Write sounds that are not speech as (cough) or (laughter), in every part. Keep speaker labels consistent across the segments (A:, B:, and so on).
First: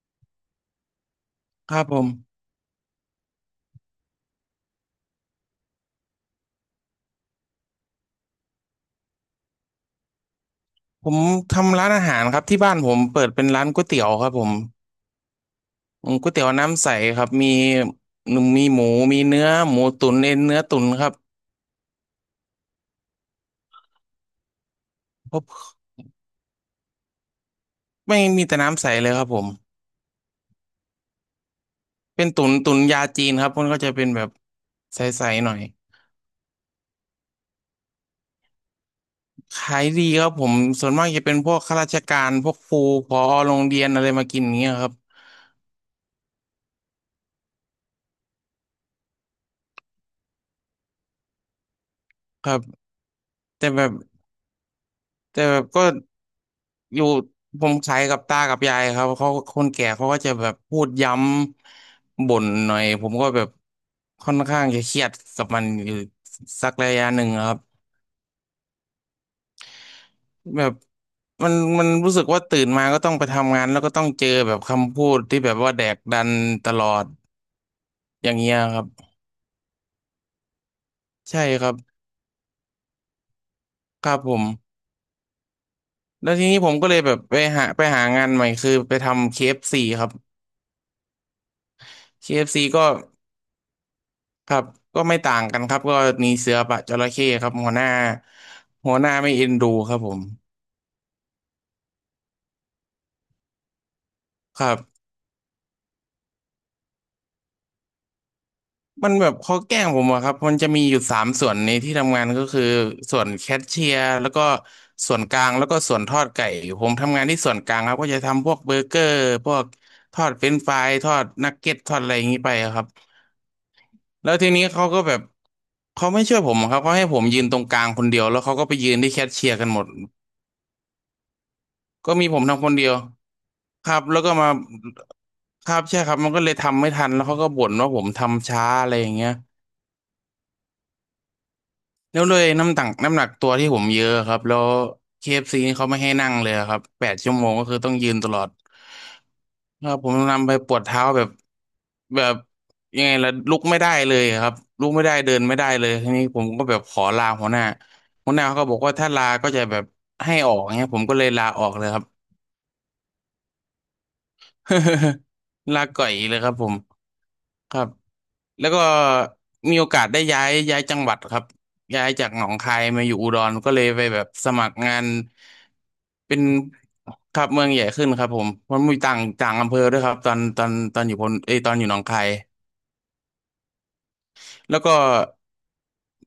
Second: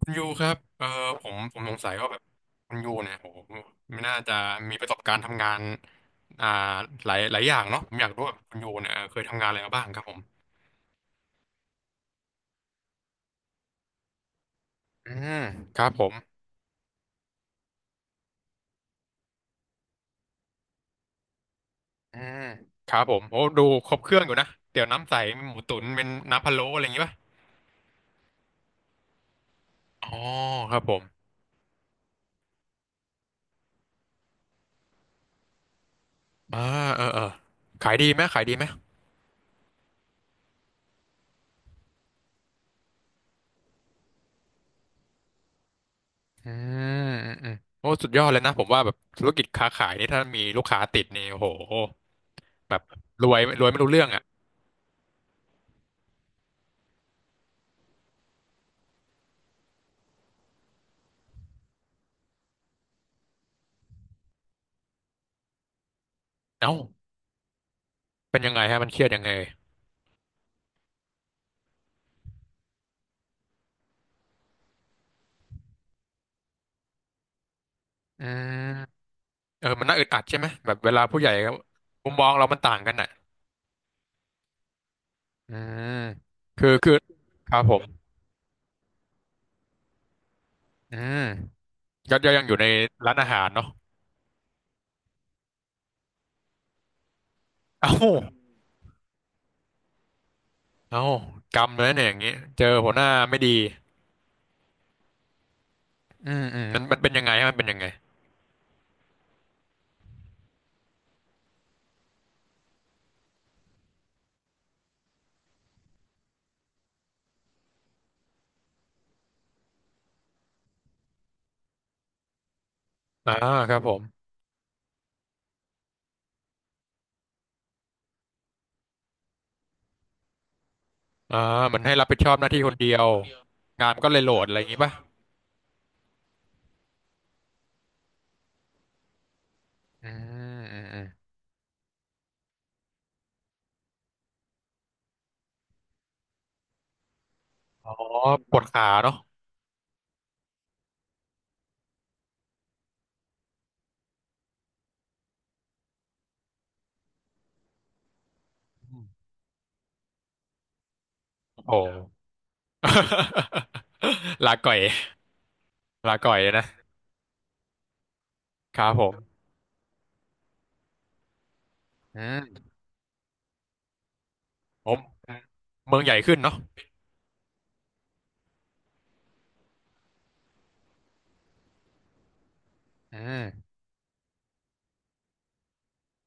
A: คุณยูครับผม
B: ค
A: สง
B: รับ
A: สัย
B: ผม
A: ว่าแบบคุณยูเนี่ยโอ้โหไม่น่าจะมีประสบการณ์ทำงานอ่าหลายหลายอย่างเนาะผมอยากรู้ว่าคุณยูเนี่ยเคยทำงานอะไรมาบ้างครับผม
B: ผมทำร้านอาหารครับที่บ้านผมเปิดเป็นร้านก๋วยเตี๋ยวครับผม
A: อืมครับผ
B: อื
A: ม
B: มก๋วยเตี๋ยวน้ำใสครับมีหนึ่งมีหมูมีเนื้อหมูตุ๋นเอ็นเนื้อตุ๋นครับ
A: อืมครับผมโอ้ดูครบเครื่องอยู่นะเตี๋ยวน้ำใส
B: เพ
A: มี
B: ราะ
A: หมูตุ๋นเป็นน้ำพะโล้อะไรอย่างงี้ป่ะ
B: ไม่มีแต่น้ำใสเลยครับผม
A: อ๋อครับผม
B: เป็นตุ๋นตุ๋นยาจีนครับมันก็จะเป็นแบบใสๆหน่อย
A: อ่าเออเออขายดีไหมขายดีไหม
B: ขายดีครับผมส่วนมากจะเป็นพวกข้าราชการพวกครูผอโรงเรียนอะไรมากินอย่างเงี้ยครับ
A: อืมอืมอืมโอ้สุดยอดเลยนะผมว่าแบบธุรกิจค้าขายนี่ถ้ามีลูกค้าติดนี่โอ้โห
B: ครับ
A: แบบรวยร
B: แต่
A: วยไม่
B: แบ
A: รู้
B: บ
A: เรื่องอ่ะ
B: แต่แบบก็ อยู่ผมขายกับตากับยายครับเขาคนแก่เขาก็จะแบบพูดย้ำบ่นหน่อยผมก็แบบค่อนข้างจะเครียดกับมันอยู่สั
A: เอ้า
B: กระยะหนึ่งครับ
A: เป็นยังไงฮะมันเครียดยังไง
B: แบบมันมันรู้สึกว่าตื่นมาก็ต้องไปทำงานแล้วก็ต้องเจอแบบคำพูดที่แบบว่าแดกดันตลอด
A: อื
B: อย่างเงี้
A: ม
B: ยครับ
A: เออมันน่าอึดอัดใช่ไหมแบบเวลาผู้ใหญ่
B: ใช่
A: ก็
B: ครับ
A: มุมมองเรามันต่างกันอ่ะ
B: ครับผม
A: อืม
B: แล้วทีนี้
A: คือ
B: ผมก็
A: คือ
B: เลยแบบ
A: ครับผ
B: ไป
A: ม
B: หางานใหม่คือไปทำ KFC คเอฟซีครับ
A: อืมก็
B: เค
A: ยั
B: เอ
A: ง
B: ฟ
A: อยู่
B: ซี
A: ใน
B: ก็
A: ร้านอาหารเนาะ
B: ครับก็ไม่ต่างกันครับก็มีเสือปะจระเข้ครับ
A: เอ้า
B: หัวหน้าไม่เอ็นดูครับผม
A: เอ้ากรรมเลยเนี่ยอย่างงี้เจอหัวหน้าไม่ดี
B: ครับ
A: อืมอืมมันมันเป็นยังไงฮะมันเป็นยังไง
B: มันแบบเขาแกล้งผมอะครับมันจะมีอยู่สามส่วนในที่ทำงานก็คือส่วนแคชเชียร์แล้วก็ส่วนกลางแล้วก็ส่วนทอดไก่ผมทำงานที่ส่วนกลางครับก็จะทำพวกเบอร์เกอร์พวกทอดเฟรนช์ฟรายทอดนักเก็ตทอดอะไรอย่างนี้ไปอะครับ
A: อ่าครับผม
B: แล้วทีนี้เขาก็แบบเขาไม่ช่วยผมอะครับเขาให้ผมยืนตรงกลางคนเดียวแล้วเขาก็ไปยืนที่แคชเชียร์กันหมด
A: อ่าเหมือนให้รับ
B: ก็
A: ผิด
B: มี
A: ชอบ
B: ผ
A: ห
B: ม
A: น้าที่
B: ทำค
A: ค
B: น
A: นเดี
B: เดียว
A: ยวงา
B: ค
A: น
B: รั
A: มัน
B: บ
A: ก็เล
B: แล้
A: ย
B: ว
A: โหล
B: ก็
A: ด
B: มา
A: อะไรอย่างงี้ป่ะ
B: ครับใช่ครับมันก็เลยทำไม่ทันแล้วเขาก็บ่นว่าผมทำช้าอะไรอย่างเงี้ย
A: อืมอืมอืม
B: แล้วเลยน้ำหนักตัวที่ผมเยอะครับแล้วเคเอฟ f c นี่เขาไม่ให้นั่งเลยครับแปดชั่วโมงก็คือ
A: อ๋
B: ต้อ
A: อ
B: งยืนตลอด
A: ปวดขาเนาะ
B: ครับผมนำไปปวดเท้าแบบแบบยังไงล่ะลุกไม่ได้เลยครับลุกไม่ได้เดินไม่ได้เลยทีนี้ผมก็แบบขอลาหัวหน้าหัวหน้าเขาก็บอกว่า
A: อืม
B: ถ้าลาก็จะแบบให้ออกเงี้ยผมก็เลยลาอ
A: โอ้
B: อก
A: โห
B: เลยครับ
A: (laughs) ลาก่อย
B: (laughs) ลาก่อย
A: ลาก่อ
B: เล
A: ย
B: ยครับ
A: นะ
B: ผมครับแล้ว
A: ค
B: ก็
A: รับผม
B: มีโอกาสได้ย้ายจังหวัดครับย้าย
A: อื
B: จากหนอง
A: ม
B: คายมาอยู่อุดรก็เลยไปแบบสมัคร
A: ผ
B: งา
A: ม
B: น
A: เมืองใหญ่ขึ้
B: เป็
A: น
B: น
A: เนาะ
B: ครับเมืองใหญ่ขึ้นครับผมมันมีต่างต่างอำเภอด้วยครับตอนอยู่พนเอยตอนอยู่หนองคาย
A: อืม
B: แล้วก็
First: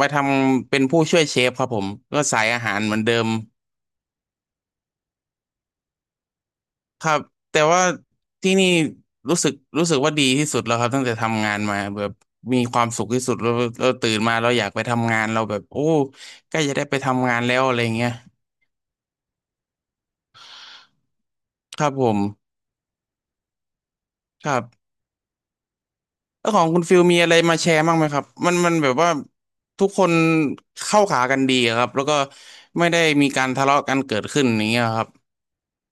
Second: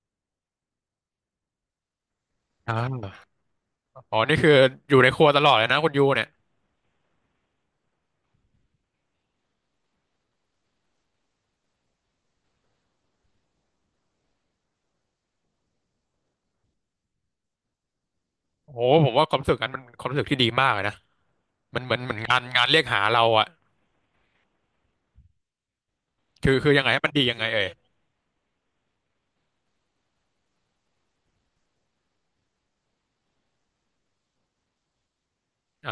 B: มาทำเป็นผู้ช่วยเชฟครับผมก็สายอา
A: อ่
B: หารเหมือนเดิม
A: าอ๋อนี่คืออยู่ในครัวตลอดเลยนะคุณยูเนี่ย
B: ครับแต่ว่าที่นี่รู้สึกว่าดีที่สุดแล้วครับตั้งแต่ทำงานมาแบบมีความสุขที่สุดแล้วเราตื่นมาเราอยากไปทำงานเราแบบโอ้ใกล้จะได้ไปทำงานแล้วอะไรเงี้ย
A: โอ้โหผมว่าความรู้สึกนั้นมันความรู้สึกที่ดีมากเลยนะมั
B: ค
A: น
B: รั
A: เห
B: บ
A: มือน
B: ผ
A: เหมือน
B: ม
A: งานงานเรียกหาเราอะ
B: ครับแล้
A: คื
B: ว
A: อ
B: ของ
A: คือ
B: คุ
A: ยั
B: ณ
A: งไง
B: ฟิ
A: ให้
B: ล
A: มัน
B: มี
A: ดี
B: อะ
A: ยั
B: ไร
A: งไง
B: มา
A: เอ่ย
B: แชร์บ้างไหมครับมันแบบว่าทุกคนเข้าขากันดีอะครับแล้วก็ไม่ได้มีการทะเลาะกันเกิดขึ้นอย่างเงี้ยครับ
A: อ่า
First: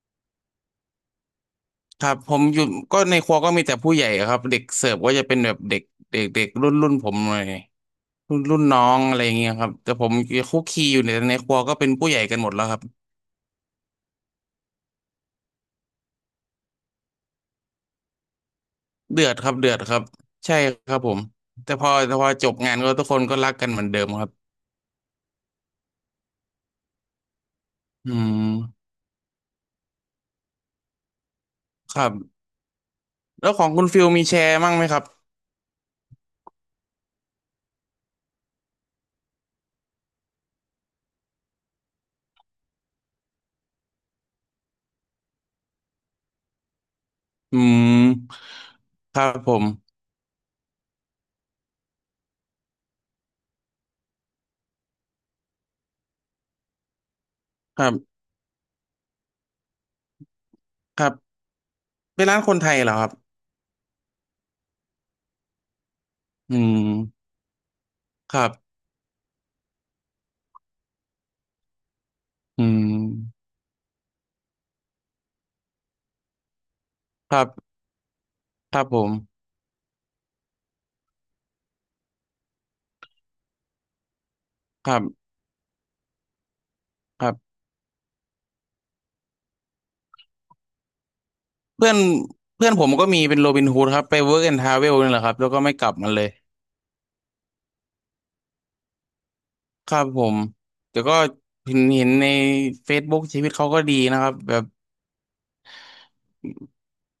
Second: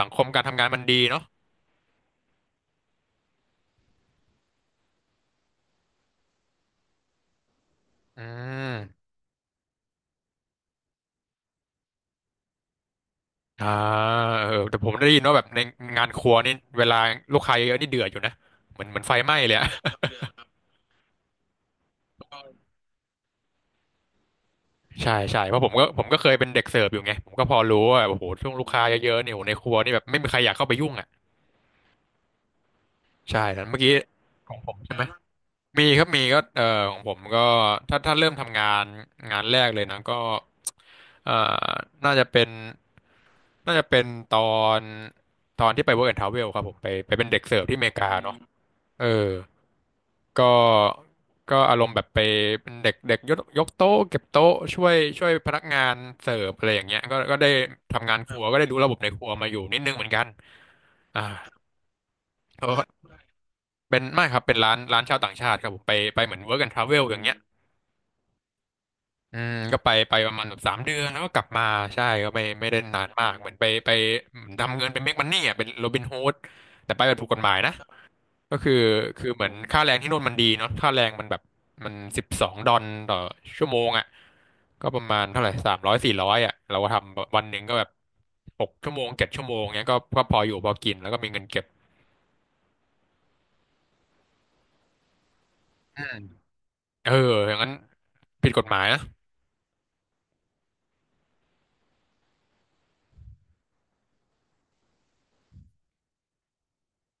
A: สังคมการทำงานมันดีเนาะ
B: ครับผมอยู่ก็ในครัวก็มีแต่ผู้ใหญ่อะครับเด็กเสิร์ฟก็จะเป็นแบบเด็กเด็กเด็กรุ่นรุ่นผมเลย
A: อื
B: รุ่นรุ่นน้
A: ม
B: องอะไรอย่างเงี้ยครับแต่ผมคุกคีอยู่ในครัวก็เป็นผู้ใหญ่กันหมดแล้วครับ
A: อ่าเออแต่ผมได้ยินว่าแบบในงานครัวนี่เวลาลูกค้าเยอะๆนี่เดือดอยู่นะเหมือนไฟ
B: เดื
A: ไห
B: อด
A: ม้
B: ครั
A: เล
B: บ
A: ยอะ
B: เดือดครับใช่ครับผมแต่พอจบงานก็ทุกคนก็รักกันเหมือนเดิมครับ
A: ใช่ใช่เพราะผมก็เคยเป็นเด็กเสิร์ฟอยู่ไงผมก็พอรู้ว่า
B: อื
A: โอ้โห
B: ม
A: ช่วงลูกค้าเยอะๆเนี่ยโอ้โหในครัวนี่แบบไม่มีใครอยากเข้าไปยุ่งอะ
B: ครับ
A: ใช่
B: แล้วข
A: แล้ว
B: อง
A: เมื่อ
B: คุณ
A: กี้
B: ฟิลมีแช
A: ขอ
B: ร์
A: งผ
B: มั่ง
A: ม
B: ไหม
A: ใช่
B: ค
A: ไห
B: รั
A: ม
B: บ
A: มีครับมีก็ของผมก็ถ้าเริ่มทำงานงานแรกเลยนะก็เอ่อน่าจะเป็นน่าจะเป็นตอนตอนที่ไป Work and Travel ครับผมไปเป็นเด็ก
B: อื
A: เสิร์ฟที่อเมริกาเนาะ
B: ม
A: เอ
B: ครั
A: อ
B: บผม
A: ก็ก็อารมณ์แบบไปเป็นเด็กเด็กยกโต๊ะเก็บโต๊ะช่วยพนักงานเสิร์ฟอะไรอย่างเงี้ยก็ได้
B: ครั
A: ทำงา
B: บ
A: นครัวก็ได้รู้ระบบในครัวมาอยู่นิดนึงเหมือนกัน
B: ครั
A: อ่า
B: บเป็นร้านคนไทยเหรอค
A: ก็
B: รับ
A: เป็นไม่ครับเป็นร้านร้านชาวต่างชาติครับผมไปเหมือน
B: อื
A: work and
B: ม
A: travel อย่างเงี้ย
B: ครับ
A: อืมก็ไปประมาณแบบสามเดือนแล้วก็กลับมาใช่ก็ไม่
B: อื
A: ไม่ได้นานมาก
B: ม
A: เหมือนไปทำเงินเป็นเมกมันนี่อ่ะเป็นโรบินฮูดแต่ไปแบบถูก
B: ค
A: กฎ
B: รั
A: ห
B: บ
A: มายนะก็คือ
B: ครับผม
A: คือเหมือนค่าแรงที่โนู่นมันดีเนาะค่าแรงมันแบบมันสิบสองดอลต่อชั่วโมงอ่ะก็
B: ครั
A: ประมา
B: บ
A: ณเท่าไหร่สามร้อยสี่ร้อยอ่ะเราก็ท
B: ครั
A: ำวันห
B: บ
A: นึ่งก็แบบหกชั่วโมงเจ็ดชั่วโมงเงี้ยก็พออยู่พอกินแล้วก็มีเงินเก็บ
B: เพื่อนเพื่อนผมก็มีเป็นโรบินฮูดครับไปเวิร์กแอนด์ทราเวลนี่แหละครับแล้วก็ไม่กลับมาเลย
A: เอออย่างนั้นผิดกฎหมายนะ
B: ครับผมแต่ก็เห็นใน Facebook ชีวิตเขาก็ดีนะครับแบบ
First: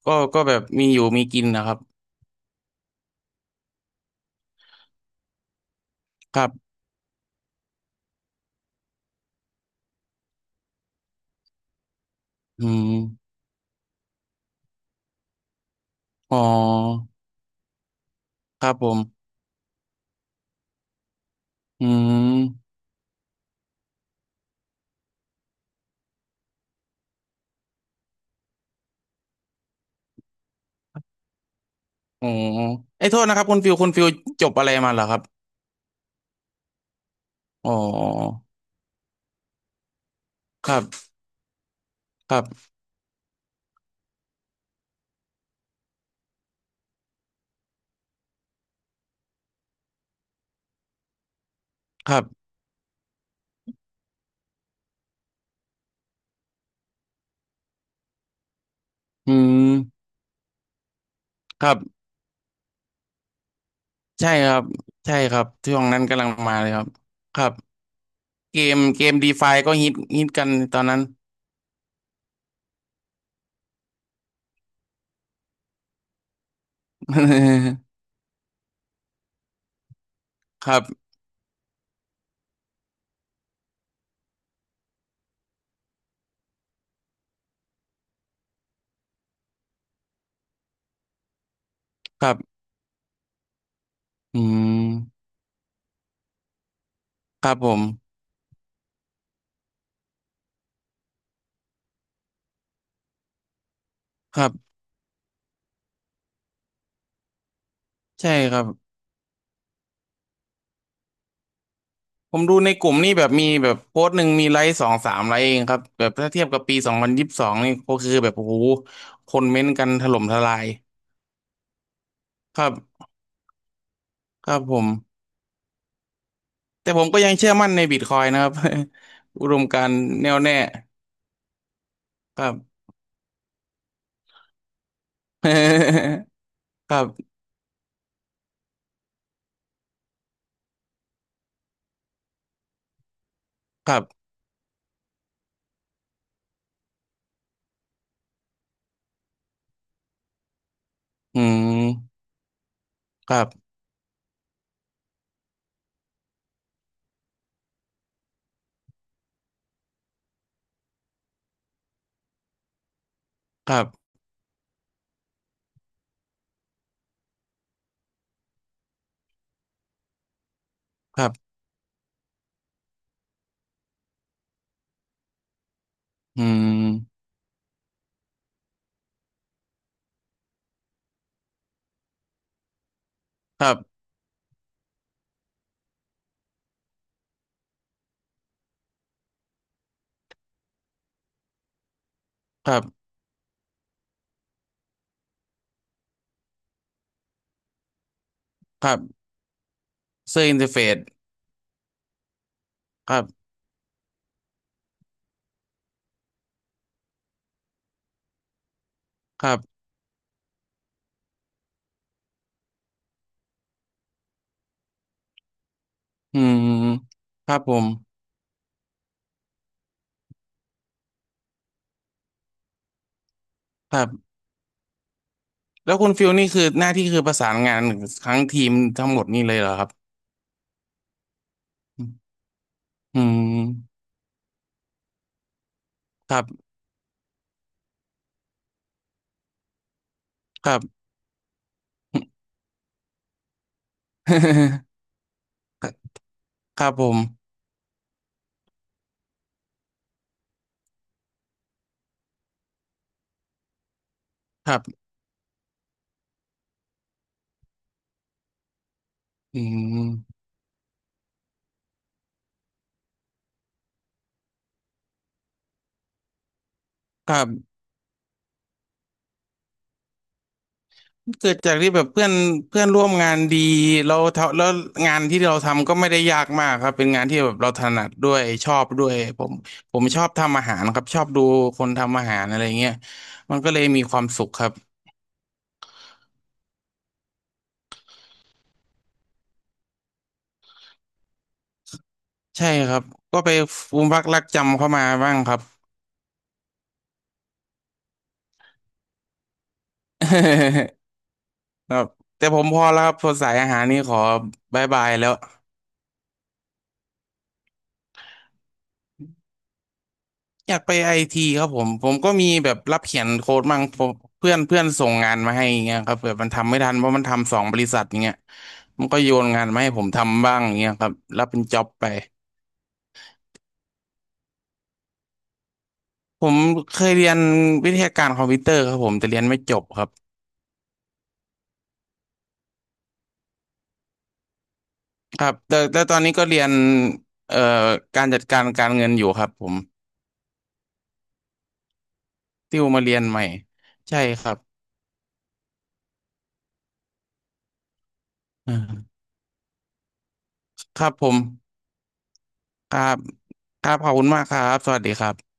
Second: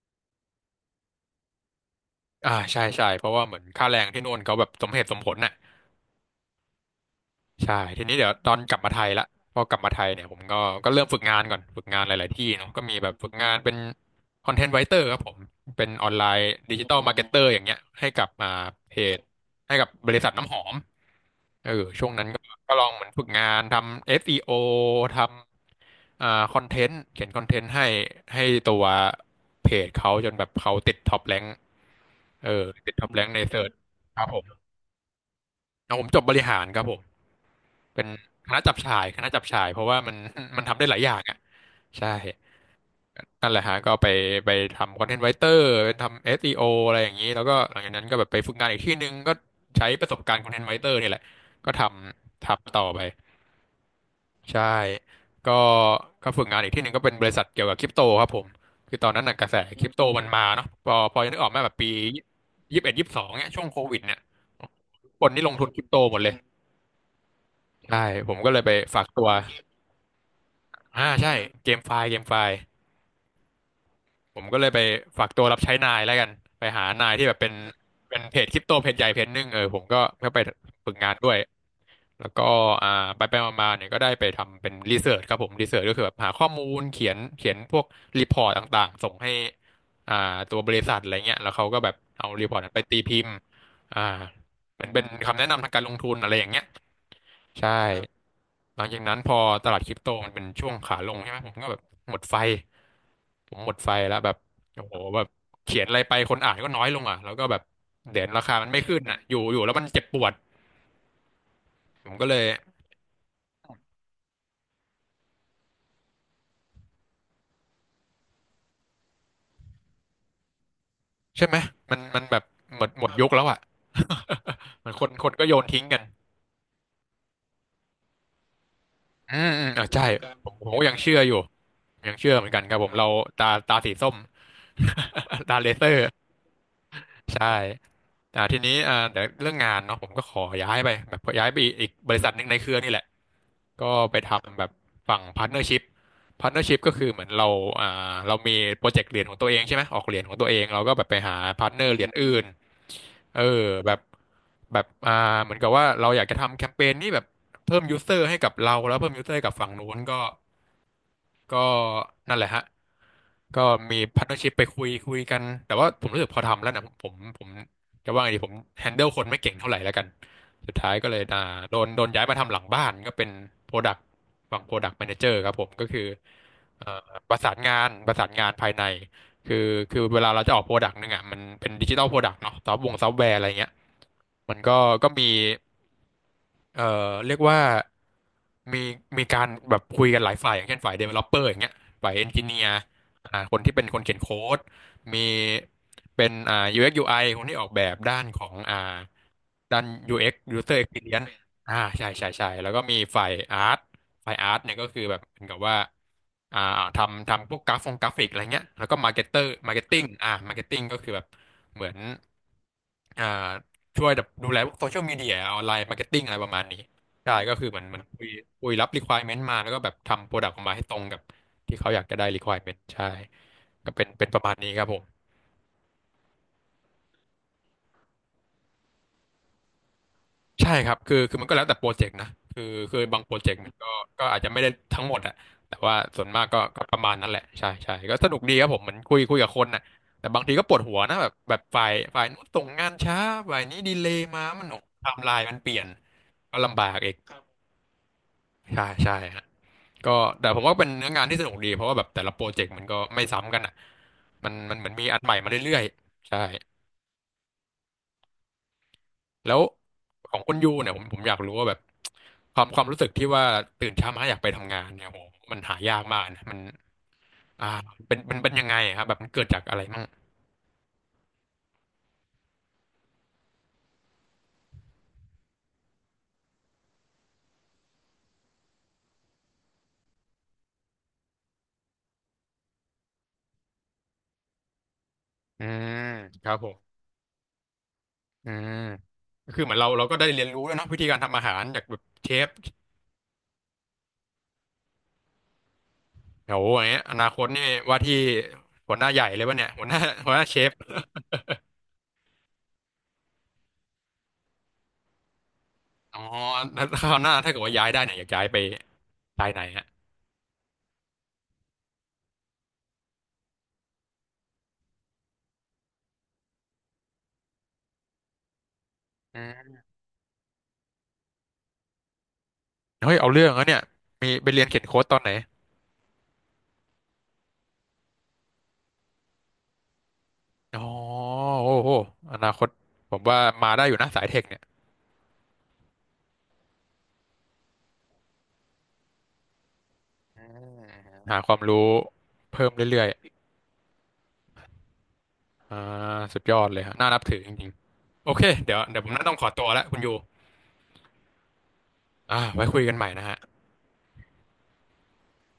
B: ก็แบบมีอยู่มีกินนะครับ
A: ใช่ใช่เพราะว่าเหมือนค่าแรงที่โน่นเขาแบบสมเหตุสมผลน่ะ
B: ครับ
A: ใช่ทีนี้เดี๋ยวตอนกลับมาไทยละพอกลับมาไทยเนี่ยผมก็ก็เริ่มฝึกงานก่อนฝึกงานหลายๆที่
B: อื
A: เนาะก็
B: ม
A: มีแบบฝึกงานเป็นคอนเทนต์ไ i เตอร์ครับผมเป็นออนไล
B: อ๋
A: น์ดิจิตอลมา
B: อ
A: ร์เก็ตเตอร์อย่างเงี้ยให้กับ
B: ครับผ
A: เพจ
B: ม
A: ให้กับบริษัทน้ำหอมเออ
B: อื
A: ช่วงนั้นก็ก็
B: ม
A: ลองเหมือนฝึกงานทำ SEO ทำคอนเทนต์เขียนคอนเทนต์ให้ตัวเพจเขาจนแบบเขาติดท็อปแรง
B: อ๋อ
A: เออติดท็
B: ไอ้
A: อ
B: ย
A: ป
B: โท
A: แร
B: ษ
A: ง
B: นะ
A: ใน
B: ครับ
A: เสิร์ช
B: คุณฟิว
A: ครับผ
B: จ
A: ม
B: บอะไรมาเหรอครับ
A: แล้วผมจบบริหารครับผม
B: อ๋
A: เป็น
B: อ
A: คณะจับฉ่ายคณะจับฉ่ายเพราะว่ามัน (laughs) มัน
B: ค
A: ทำ
B: รั
A: ได้หลายอ
B: บ
A: ย่างอ่ะใช่
B: ครับ
A: นั่นแหละฮะก็ไปไปทำคอนเทนต์ไ i เตอร์ไปทำ SEO อสอีโออะไรอย่างนี้แล้วก็หลังจากนั้นก็แบบไปฝึกงานอีกที่หนึ่งก็ใช้ประสบการณ์คอนเทนต์ไ i เตอร์นี่แหละก็ท
B: ครั
A: ำ
B: บ
A: ทำต่อไปใช่ก็ก็ฝึกงานอีกที่หนึ่งก็เป็นบริษัทเกี่ยวกับคริปโตครับผมคือตอนนั้น
B: อื
A: น่ะกระแส
B: ม
A: คริปโตมันมาเนาะพอจะนึกออกไหม
B: ค
A: แบ
B: รั
A: บ
B: บ
A: ปียี่สิบเอ็ดยี่สิบสองเนี่ยช่วงโควิดเนี่ย
B: ใช่ครับใช่
A: คน
B: ครั
A: นี่
B: บ
A: ลงทุน
B: ช่
A: ค
B: ว
A: ริ
B: ง
A: ปโต
B: นั้น
A: หมด
B: กำลั
A: เล
B: ง
A: ย
B: มาเลยครับครับ
A: ใช่ผมก็เลยไปฝา
B: เก
A: ก
B: ม
A: ตัว
B: ดีฟาก็ฮิตกันตอนนั้น
A: ใช่เกมไฟล์ผมก็เลยไปฝากตัวรับใช้นายแล้วกันไปหานายที่แบบเป็น
B: (laughs)
A: เป็นเพจคริปโตเพจใหญ่เพจหนึ่งเออผมก็ไป
B: ครับ
A: ฝึกงานด้วยแล้วก็อ่าไปมาๆเนี่ยก็ได้ไปทำเป็นรีเสิร์ชครับผมรีเสิร์ชก็คือแบบหาข้อมูลเขียนพวกรีพอร์ตต่างๆส่งให้อ่าตัวบริษัทอะไรเงี้ยแล้วเขาก็แบบ
B: ค
A: เอา
B: รั
A: รีพอร์ต
B: บ
A: นั้นไปตีพิมพ์อ่า
B: อื
A: เหมือนเป็น
B: ม
A: คำแนะนำทางการลงทุนอะไรอย่างเงี้ย
B: ครับผ
A: ใช่
B: ม
A: หลังจากนั้นพอตลาดคริปโตมันเป็นช่วงขาลงใช่ไหมผมก็แบบหมดไฟผมหมดไฟแล้วแบบ
B: ครับ
A: โอ้โหแบบเขียนอะไรไปคนอ่านก็น้อยลงอ่ะแล้วก็แบบเหรียญ
B: ใช่
A: รา
B: ค
A: คา
B: รั
A: มั
B: บ
A: นไม่ขึ้นอ่ะอยู่แล้วมันเจ็บปวดผมก็
B: ผ
A: เล
B: ม
A: ย
B: ดูในกลุ่มนี่แบบมีแบบโพสต์หนึ่งมีไลค์สองสามไลค์เองครับแบบถ้าเทียบกับปีสองพันยี่สิบสองนี่ก็คือแบบโอ้โหคนเม้นต์กันถล่มทลาย
A: ใช่ไหมมันแบบ
B: ครั
A: หมดหม
B: บ
A: ดยุคแล้วอ่ะ
B: ครับผ
A: (laughs)
B: ม
A: มันคนก็โยนทิ้งกัน
B: แต่ผมก็ยังเชื่อมั่นในบิตคอยน์นะครับ
A: อื
B: (laughs) อุ
A: ม
B: ด
A: อื
B: ม
A: ม
B: กา
A: อ่ะ
B: รณ์
A: ใช่ก
B: แน่ว
A: ผม
B: แน่
A: ผมเก็ยังเชื่ออยู่ยังเชื่อ
B: ค
A: เหมื
B: รั
A: อน
B: บ
A: กันครับผมเราตาสีส้ม (laughs) ตาเลเซอร์
B: (laughs) ครับ
A: ใช่ทีนี้เดี๋ยวเรื่องงานเนาะผมก็ขอย้ายไปแบบย้ายไปอีกบริษัทหนึ่งในเครือนี่แหละ ก็
B: ครั
A: ไป
B: บ
A: ทำแบบฝั่งพาร์ทเนอร์ชิพพาร์ทเนอร์ชิพก็คือเหมือนเราอ่าเรามีโปรเจกต์เหรียญของตัวเองใช่ไหมออกเหรียญของตัวเองเราก็แบบไปหา
B: อื
A: พาร์ทเนอร์เหรียญ
B: ม
A: อื่น
B: ค
A: เอ
B: รั
A: อ
B: บ
A: แบบแบบอ่าเหมือนกับว่าเราอยากจะทำแคมเปญนี้แบบเพิ่มยูเซอร์ให้กับเราแล้วเพิ่มยูเซอร์ให้กับฝั่งนู้นก็ ก็นั่นแหละฮะก็
B: ครั
A: มี
B: บ
A: พาร์ทเนอร์ชิพไปคุยกันแต่ว่าผมรู้สึกพอทำแล้วนะผมจะว่าไงดีผมแฮนเดิลคนไม่เก่งเท่าไหร่แล้วกันสุดท้ายก็เล
B: ค
A: ย
B: รับ
A: โดนย้ายมาทำหลังบ้านก็เป็นโปรดักต์ฝั่งโปรดักต์แมเนเจอร์ครับผมก็คือ
B: อื
A: เอ่อ
B: ม
A: ประสานงานภายในคือคือเวลาเราจะออกโปรดักต์นึงอ่ะมันเป็นดิจิตอลโปรดักต์เนาะซอฟต์แวร์อะไร
B: ค
A: เงี้ย
B: รับ
A: มันก็ก็มี เอ่อเรียกว่ามีการแบบคุยกันหลายฝ่ายอย่างเช่นฝ่าย developer อย่างเงี้ยฝ่าย engineer
B: ครับ
A: คนที่เป็นคนเขียนโค้ดมีเป็นUX UI คนที่ออกแบบด้านของ
B: ครับ
A: ด้าน
B: เซ
A: UX
B: อร์อินเทอร์
A: User
B: เฟซ
A: Experience ใช่ใช่แล้วก็มี
B: ครั
A: ฝ่าย
B: บ
A: อาร์ตฝ่ายอาร์ตเนี่ยก็คือแบบเหมือนกับว่าอ่าทำพวกกราฟงกราฟิกอะไรเงี้ยแล้วก็มาร์เก็ตเตอ
B: ค
A: ร์
B: รับ
A: มาร์เก็ตติ้งมาร์เก็ตติ้งก็คือแบบเหมือนอ่า ช่วยแบบดูแลพวกโซเชียลมีเดียออนไลน์มาร์เก็ตติ้งอะไร
B: อื
A: ประมาณนี้
B: ม
A: ใช่
B: ค
A: ก็
B: รับ
A: คือ
B: ผ
A: เห
B: ม
A: มันคุยรับ requirement มาแล้วก็แบบทำโปรดักต์ออกมาให้ตรงกับที่เขาอยากจะได้ requirement ใช่ก็
B: ครั
A: เป็น
B: บ
A: ประมาณนี้ครับผม
B: แล้วคุณฟิลนี่คือหน้าที่คือประสานงานทั้งทีมทั้งหมดนี่เลยเหรอครับ
A: ใช่ครับคือมันก็แล้วแต่โปรเจกต์นะคือบา
B: อื
A: งโปร
B: ม
A: เจกต์มันก็ก็อาจจะไม่ได้ทั้งหมดอะแต่ว่าส่วน
B: ครั
A: มา
B: บ
A: กก็ก็ประมาณนั้นแหละใช่ใช่ก็สนุกดีครับผมเหมือนคุยกับคนน่ะแต่บางทีก็
B: ค
A: ป
B: รั
A: วด
B: บ
A: หัวนะแบบฝ่ายนู้นส่งงานช้าฝ่ายนี้ดีเลย์มามันไทม์ไลน์มันเปลี่ยนก็
B: (laughs)
A: ลำ
B: ค
A: บา
B: รับ
A: ก
B: ผ
A: อีก
B: ม
A: ใช่ใช่ฮะ ก็แต่ผมว่าเป็นเนื้องานที่สนุกดีเพราะว่าแบบแต่ละโปรเจกต์มันก็ไม่ซ้ำกันอ่ะ
B: ค
A: มัน
B: รั
A: เหมือนมี
B: บ
A: อันใหม่มาเรื่อยๆใช่แล้
B: อื
A: วข
B: ม
A: องคุณยูเนี่ยผมอยากรู้ว่าแบบความรู้สึกที่ว่าตื่นเช้ามาอยากไปทำงานเนี่ยโหมันหายากมากนะมัน
B: ครั
A: อ่า
B: บ
A: เป็นยังไงอะครับแบบมันเกิดจากอะไรมั่ง
B: เกิดจากที่แบบเพื่อนเพื่อนร่วมงานดีเราทำแล้วงานที่เราทำก็ไม่ได้ยากมากครับเป็นงานที่แบบเราถนัดด้วยชอบด้วยผมชอบทำอาหารครับชอบดูคนทำอาหารอะไรเงี้ยมันก็เลยมีความสุขครับ
A: อืมครับผมอืมก็คือเหมือนเราก็ได้เรียนรู้แล้วยเนาะวิธีการทำอาหารจากแบบเชฟ
B: ใช่ครับก็ไปฟูมฟักรักจำเข้ามาบ้างครับ
A: โหอย่างเงี้ยอนาคตนี่ว่าที่หัวหน้าใหญ่เลยป่ะเนี่ยหัวหน้าเชฟ
B: (laughs) ครับแต่ผมพอแล้วครับพอสายอาหารนี่ขอบายแล้ว
A: อ๋อแล้วคราวหน้าถ้าเกิดว่าย้ายได้เนี่ยอยากย้ายไปสายไหนฮะ
B: อยากไปไอทีครับผมผมก็มีแบบรับเขียนโค้ดมั่งผมเพื่อนเพื่อนส่งงานมาให้อย่างเงี้ยครับแบบมันทำไม่ทันเพราะมันทำสองบริษัทอย่างเงี้ยมันก็โย
A: อื
B: นงานมา
A: ม
B: ให้ผมทำบ้างอย่างเงี้ยครับรับเป็นจ็อบไป
A: เฮ้ยเอาเรื่องนะเนี่ยมีไปเรียนเขียนโค้ดตอนไหน
B: ผมเคยเรียนวิทยาการคอมพิวเตอร์ครับผมแต่เรียนไม่จบครับ
A: อ๋อโอ้โหอนาคตผมว่ามาได้อยู่นะสายเทคเนี่ย
B: ครับแต่ตอนนี้ก็เรียนเอ่อการจัดการการเงินอยู่ครับผม
A: หาความรู้เพิ่ม
B: ติวมา
A: เรื่อย
B: เรียนใหม่ใช่ครับ
A: ๆอ่าสุดยอดเลยฮะน่านับถือจริงๆโอเคเดี๋ยวผม
B: อ่า
A: น่าต้องขอตัวแล้วคุณยู
B: ครับผม
A: อ่าไว้คุยกั
B: ค
A: น
B: รั
A: ใหม่
B: บ
A: นะฮะ
B: ครับ ขอบคุณมากครับ สวัสดีครับ